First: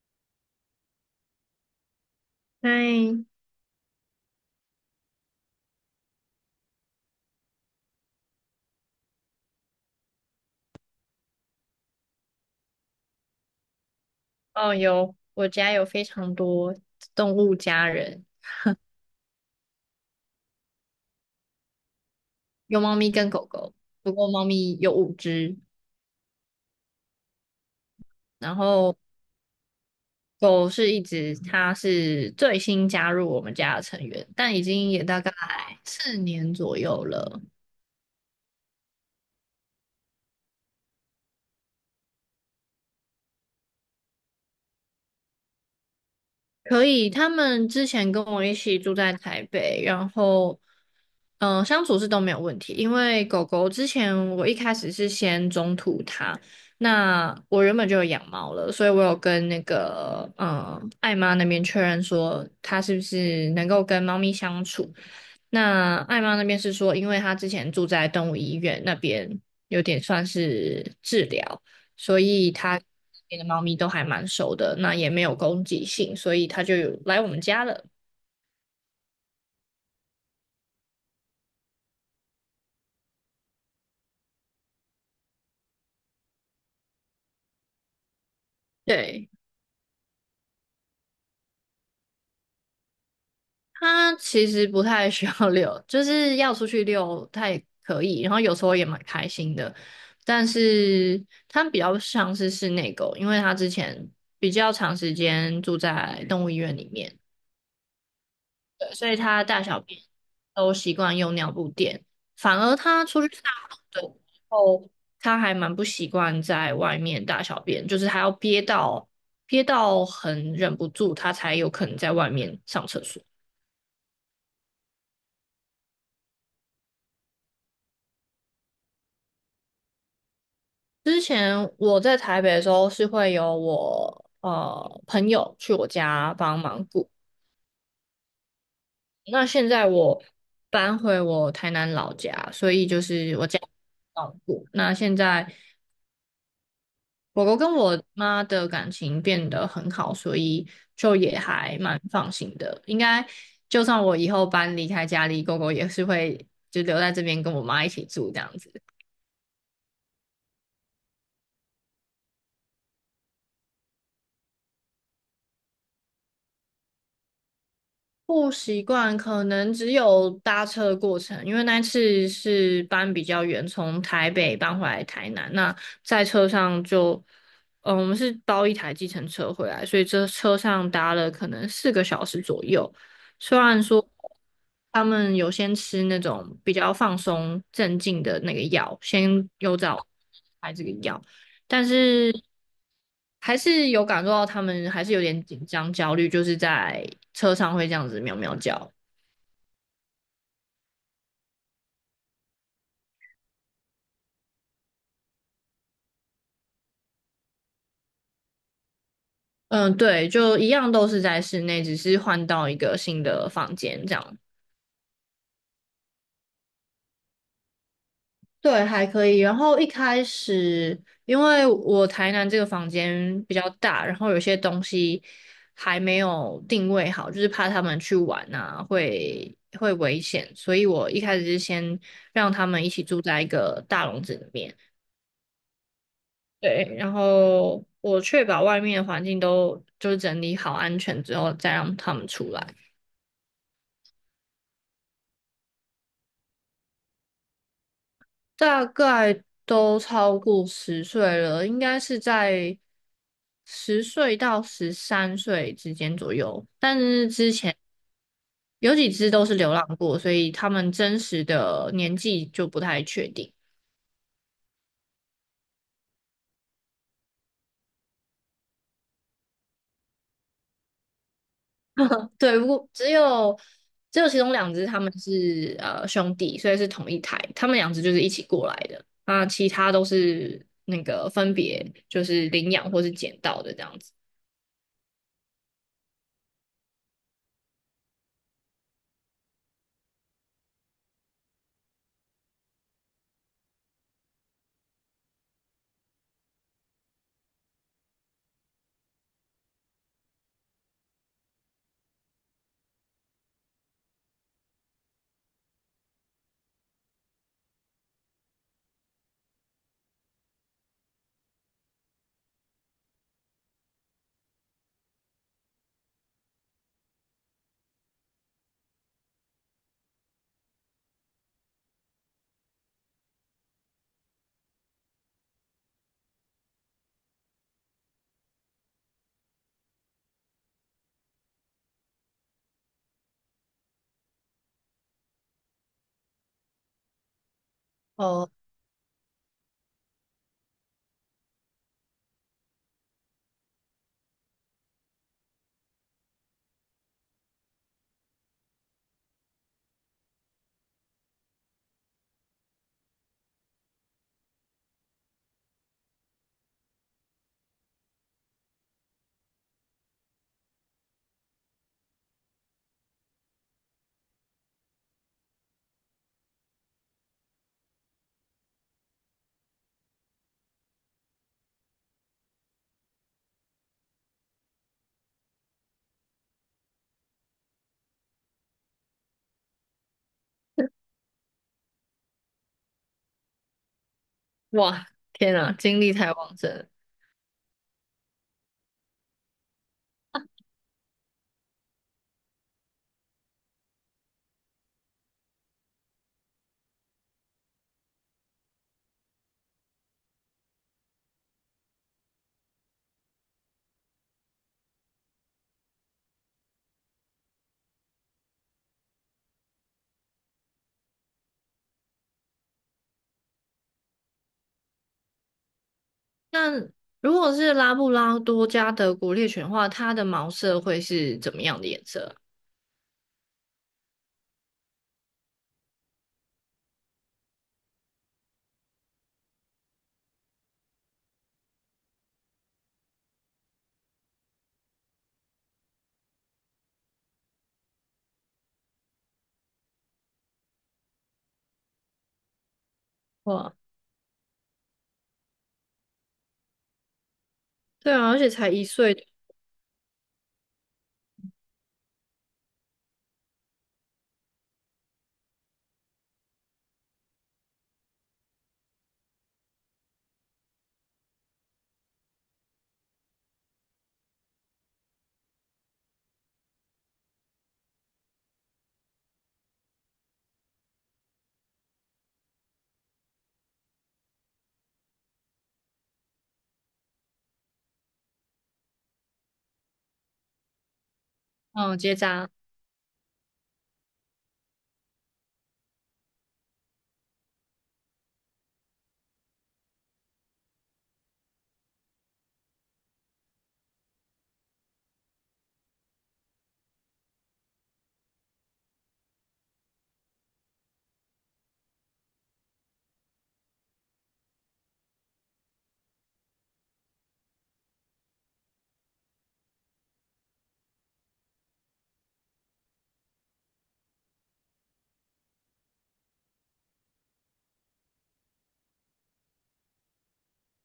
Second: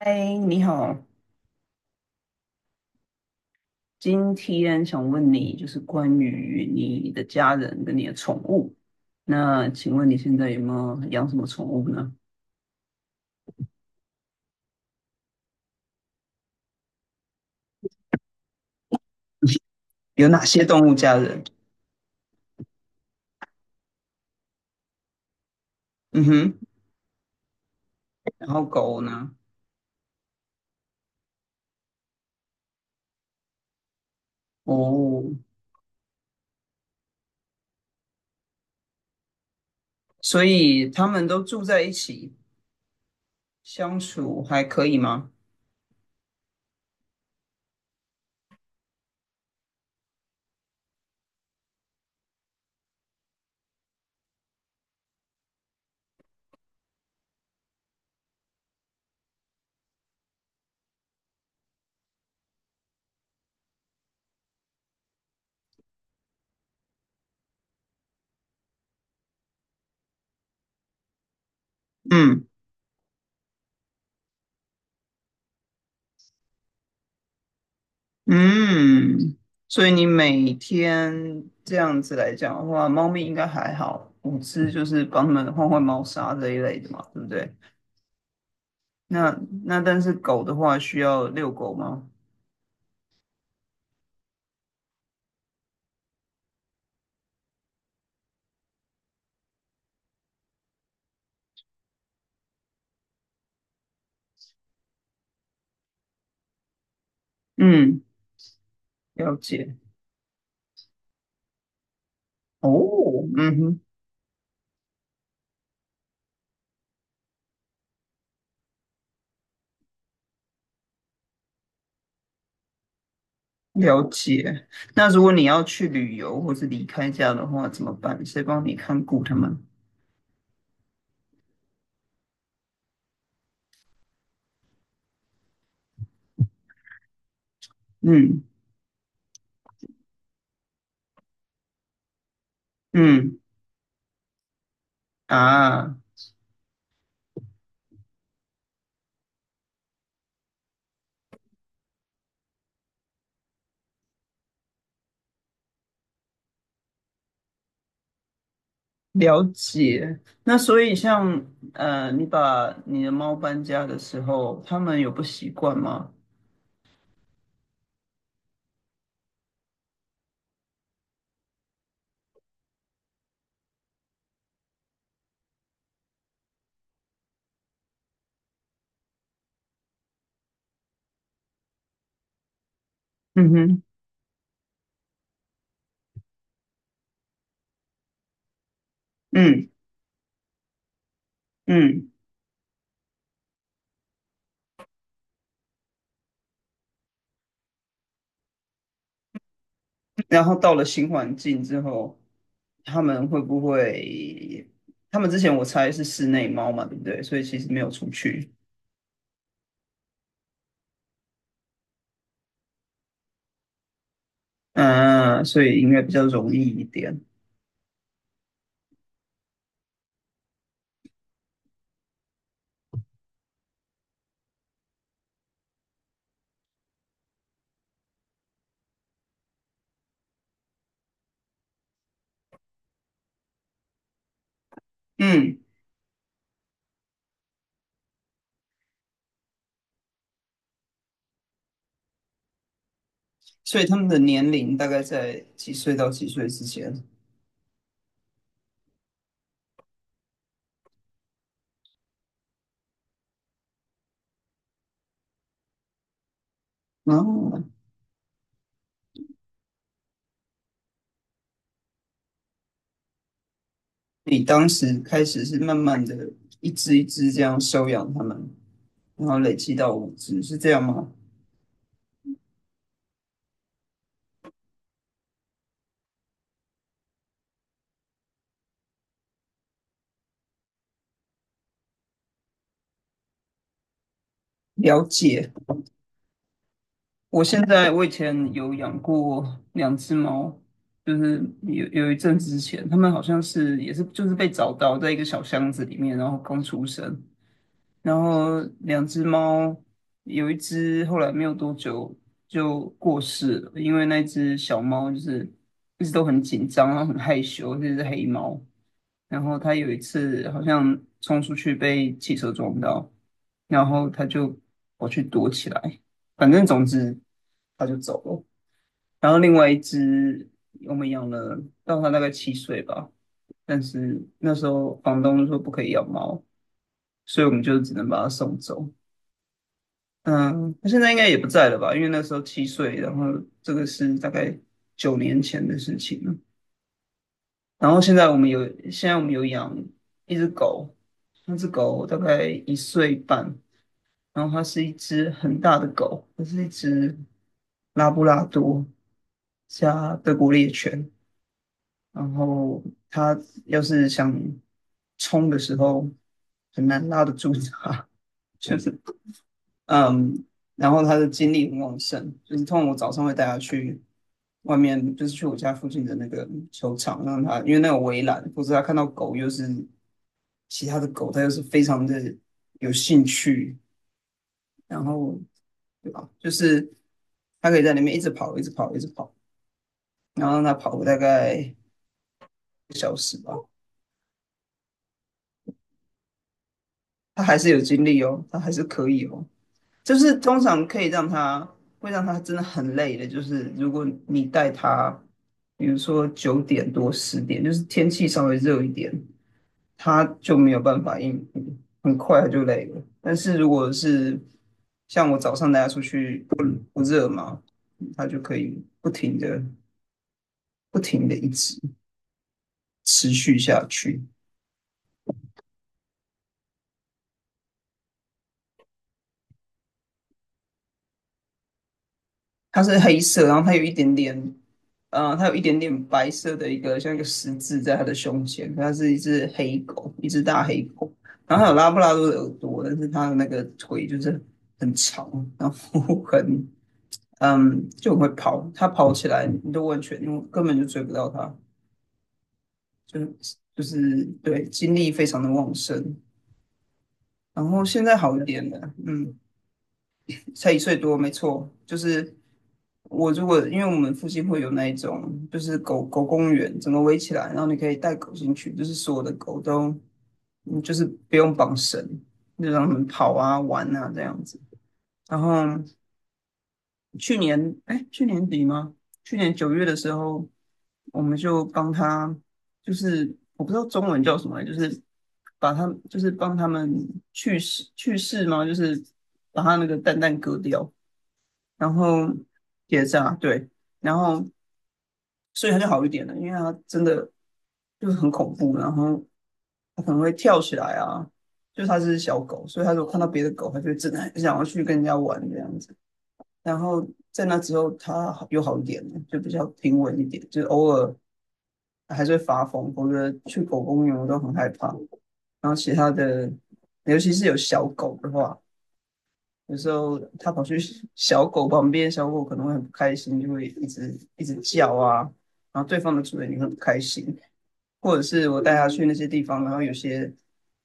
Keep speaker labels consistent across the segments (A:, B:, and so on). A: 嗨，你好，
B: 嗨，
A: 今天想问你，就是关于你的家人跟你的宠物。那请问你现在有没有养什么宠物呢？
B: 哦，有，我家有非常多动物家人，
A: 有哪些动物家人？
B: 有猫咪跟狗狗，不过猫咪有5只，
A: 嗯哼，然
B: 然
A: 后
B: 后
A: 狗呢？
B: 狗是1只，它是最新加入我们家的成员，但已经也大
A: 哦，
B: 概4年左右了。
A: 所以他们都住在一起，相处还可以吗？
B: 可以，他们之前跟我一起住在台北，然后，相处是都没有问题。因为狗狗之前我一开始是先中途它，那我原本就有养猫了，所以我有跟那个爱妈那边确认说它是不是能够跟猫咪相处。那艾妈那边是说，因为她之前住在动物医院那边，有点算是治疗，所
A: 嗯
B: 以她那边的猫咪都还蛮熟的，那也没有攻击性，所以她就有来我们家了。
A: 嗯，所以你每天这样子来讲的话，猫咪应该还好，五只就是帮它们换换猫砂这一类的嘛，对不对？
B: 对，
A: 那那但是狗的话需要遛狗吗？
B: 它其实不太需要遛，就是要出去遛，它也可以，然后有时候也蛮开心的。但是它比较像是室内狗，因为它之前比较长时间住在动物医院里面。
A: 嗯，
B: 对，所以
A: 了
B: 他大
A: 解。
B: 小便都习惯用尿布垫，反
A: 哦，
B: 而他出去大
A: 嗯
B: 号
A: 哼，
B: 的时候，他还蛮不习惯在外面大小便，就是他要憋到很忍不住，他才有可能在外面上厕所。
A: 了解。那如果你要去旅游或是离开家的话，怎么办？谁帮你看顾他们？
B: 之前我在台北的时候是会有我朋友去我家帮忙顾，
A: 嗯，
B: 那现在我搬回我台南老家，所以就是
A: 嗯
B: 我家照顾。那现在。
A: 啊，
B: 狗狗跟我妈的感情变得很好，所以就也还蛮放心的。应该就算我以后搬离开家里，狗狗也是会就留在这边跟我妈一起住这样子。
A: 了解。那所以像你把你的猫搬家的时候，他们有不习惯吗？
B: 不习惯，可能只有搭车的过程，因为那次是搬比较远，从台北搬回来台南。那在车上就，我们是包一台计程车回来，所以这车上搭了可能4个小时左右。
A: 嗯
B: 虽
A: 哼，
B: 然说他们有先吃那种比较放松镇静的那个药，先
A: 嗯
B: 有找开这个药，但
A: 嗯。
B: 是。还是有感受到他们还是有点紧张焦虑，就是在车上会这样子喵喵叫。
A: 然后到了新环境之后，他们会不会？他们之前我猜是室内猫嘛，对不对？所以其实没有出去，
B: 嗯，对，就一样都是在室内，只是换到一个新的房间这样。
A: 嗯、所以应该比较容易一点。
B: 对，还可以。然后一开始，因为我台南这个房间比较大，然后有些东西还没有定位好，就是怕他们去玩啊，会危险，所以我一开始是先让他们一起住在一个大笼子里面。
A: 嗯，
B: 对，然后我确保外面的环境都就是整理好安全之后，再让他们出来。
A: 所以他们的年龄大概在几岁到几岁之间？
B: 大概都超过十岁了，应该是在十岁到13岁之间左右。但
A: 然
B: 是之
A: 后
B: 前有几只都是流浪过，所以他们真实的年纪就不太确定。
A: 你当时开始是慢慢的一只一只这样收养他们，然后累积到五只，是这样吗？
B: 对，不过只有其中两只他们是兄弟，所以是同一台，他们两只就是一起过来的。那其他都是那个分别就是领养或是捡到的这样子。
A: 了解。我现在我以前有养过两只猫，就是有一阵子之前，它们好像是也是就是被找到在一个小箱子里面，然后刚出生，然后两只猫，有一只后来没有多久就过世了，因为那只小猫就是一直都很紧张，然后很害羞，这只黑猫。然后它有一次好像冲出去被汽车撞到，然后它就跑去躲起来，反正总之它就走了。然后另外一只我们养了到它大概七岁吧，但是那时候房东就说不可以养猫，所以我们就只能把它送走。嗯，他现在应该也不在了吧？因为那时候七岁，然后这个是大概9年前的事情了。然后现在我们
B: 哦，
A: 有，现在我们有养一只狗，那只狗大概1岁半，然后它是一只很大的狗，它是一只拉布拉多加德国猎犬。然后它要是想冲的时候，很难拉得住它，就是嗯，然后他的精力很旺盛，就是通常我早上会带他去外面，就是去我家附近的那个球场，让他因为那有围栏，否则他看到狗又是其他的狗，他又是非常的有兴趣，然后对吧？就是他可以在里面一直跑，一直跑，一直跑，然后让他跑个大概一个小时吧，
B: 哇，天啊，精力太旺盛了
A: 他还是有精力哦，他还是可以哦。就是通常可以让他会让他真的很累的，就是如果你带他，比如说9点多10点，就是天气稍微热一点，他就没有办法应付，很快他就累了。但是如果是像我早上带他出去不热嘛，他就可以不停的不停的一直持续下去。
B: 那如果是拉布拉多加德国猎犬的话，它的毛色会是怎么样的颜色
A: 它是黑色，然后它有一点点它有一点点白色的一个像一个十字在它的胸前，它是一只黑狗，一只大黑狗。然后它有拉布拉多的耳朵，但是它的那个腿就是很长，然后很就很会跑。它跑起来，你都完全你根本就追不到它，就
B: 啊？
A: 是
B: 哇，
A: 就是对精力非常的旺盛。然后现
B: 对
A: 在
B: 啊，
A: 好
B: 而
A: 一
B: 且
A: 点
B: 才一
A: 了，
B: 岁，
A: 嗯，才1岁多，没错，就是我如果因为我们附近会有那一种，就是狗狗公园，整个围起来，然后你可以带狗进去，就是所有的狗都，就是不用绑绳，就让它们跑啊、玩啊这样子。然后去年，哎，去年底吗？去年9月的时候，我们就帮他，就是我不知道中文叫什么，就是把它，就是帮他们去世去世吗？就是把它那个蛋蛋割掉。然
B: 嗯，结
A: 后
B: 扎。
A: 结扎，对，然后所以他就好一点了，因为他真的就是很恐怖，然后他可能会跳起来啊，就它是小狗，所以它如果看到别的狗，它就会真的很想要去跟人家玩这样子。然后在那之后，它好又好一点了，就比较平稳一点，就是偶尔还是会发疯，否则去狗公园我都很害怕。然后其他的，尤其是有小狗的话，有时候它跑去小狗旁边，小狗可能会很不开心，就会一直一直叫啊，然后对方的主人也会不开心，或者是我带它去那些地方，然后有些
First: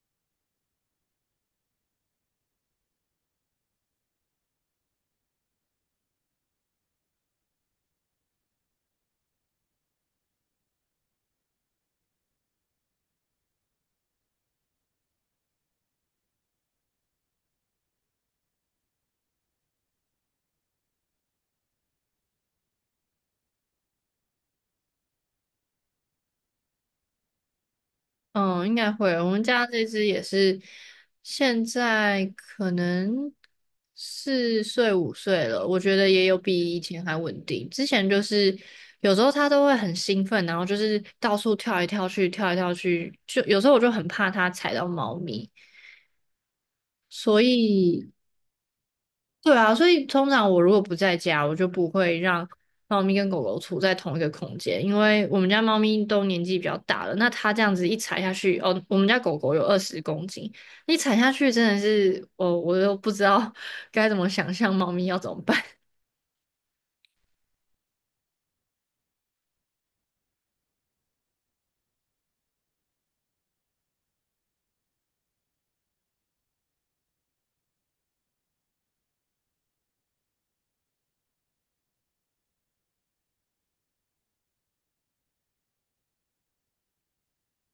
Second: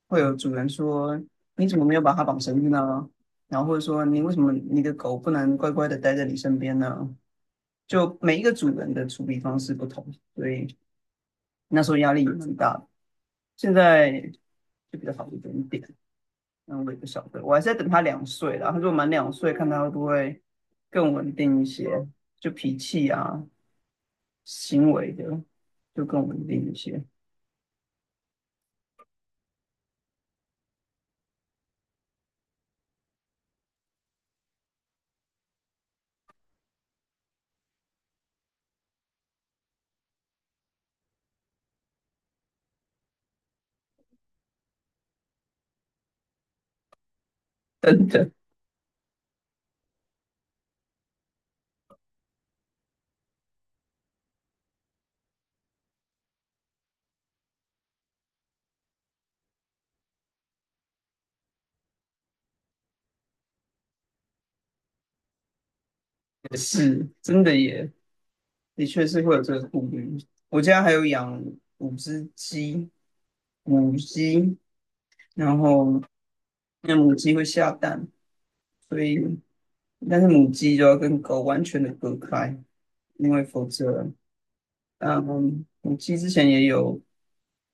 A: 会有主人说你怎么没有把它绑绳子呢？然后或者说你为什么你的狗不能乖乖的待在你身边呢？就每一个主人的处理方式不同，所以那时候压力也蛮大的，现在就比较好一点点。那我也不晓得，我还是在等他两岁啦。他说果满两岁，看他会不会更稳定一些，就脾气啊、行为的就更稳定一些。
B: 嗯，应该会。我们家这只也是，现在可能4岁5岁了，我觉得也有比以前还稳定。之前就是有时候它都会很兴奋，然后就是到处跳来跳去，跳来跳去，就有时候我就很怕它踩到猫咪，所
A: 真
B: 以
A: 的
B: 对啊，所以通常我如果不在家，我就不会让猫咪跟狗狗处在同一个空间，因为我们家猫咪都年纪比较大了，那它这样子一踩下去，哦，我们家狗狗有20公斤，一踩下去真的是，哦，我都不知道 该怎么想象猫咪要怎么办。
A: 也是，真的也的确是会有这个顾虑。我家还有养5只鸡，母鸡，然后那母鸡会下蛋，所以但是母鸡就要跟狗完全的隔开，因为否则嗯，母鸡之前也有，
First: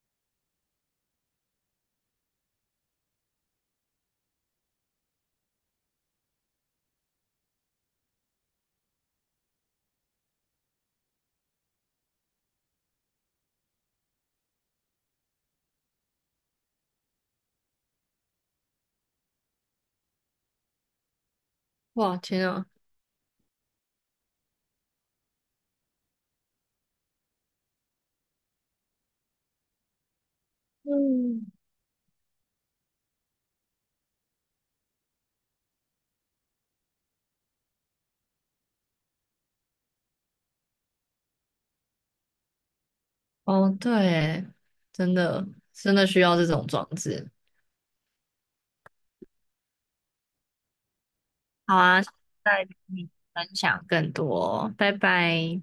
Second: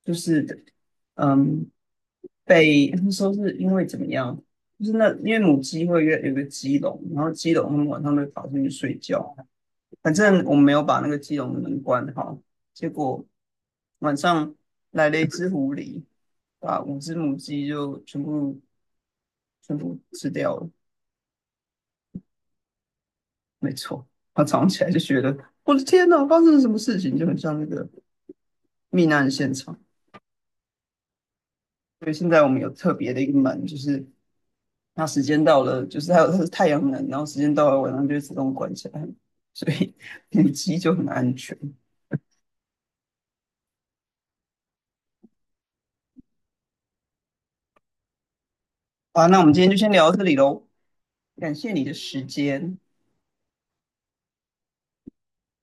A: 就是嗯，被他们说是因为怎么样，就是那因为母鸡会约有个鸡笼，然后鸡笼他们晚上会跑进去睡觉，反正我们没有把那个鸡笼的门关好，结果晚上来了一只狐狸，把5只母鸡就全部全部吃掉了，
B: 哇，天啊！
A: 没错，他早上起来就觉得我的天哪，发生了什么事情，就很像那个命案现场。
B: 嗯，
A: 所以现在我们有特别的一个门，就是它时间到了，就是还有它是太阳能，然后时间到了晚上就会自动关起来，所以 母鸡就很安全。
B: 哦，对耶，真的真的需要这种装置。
A: 好，那我们今天就先聊到这里喽，感谢
B: 好
A: 你的
B: 啊，下次
A: 时
B: 再跟
A: 间。
B: 你分享更多，拜拜。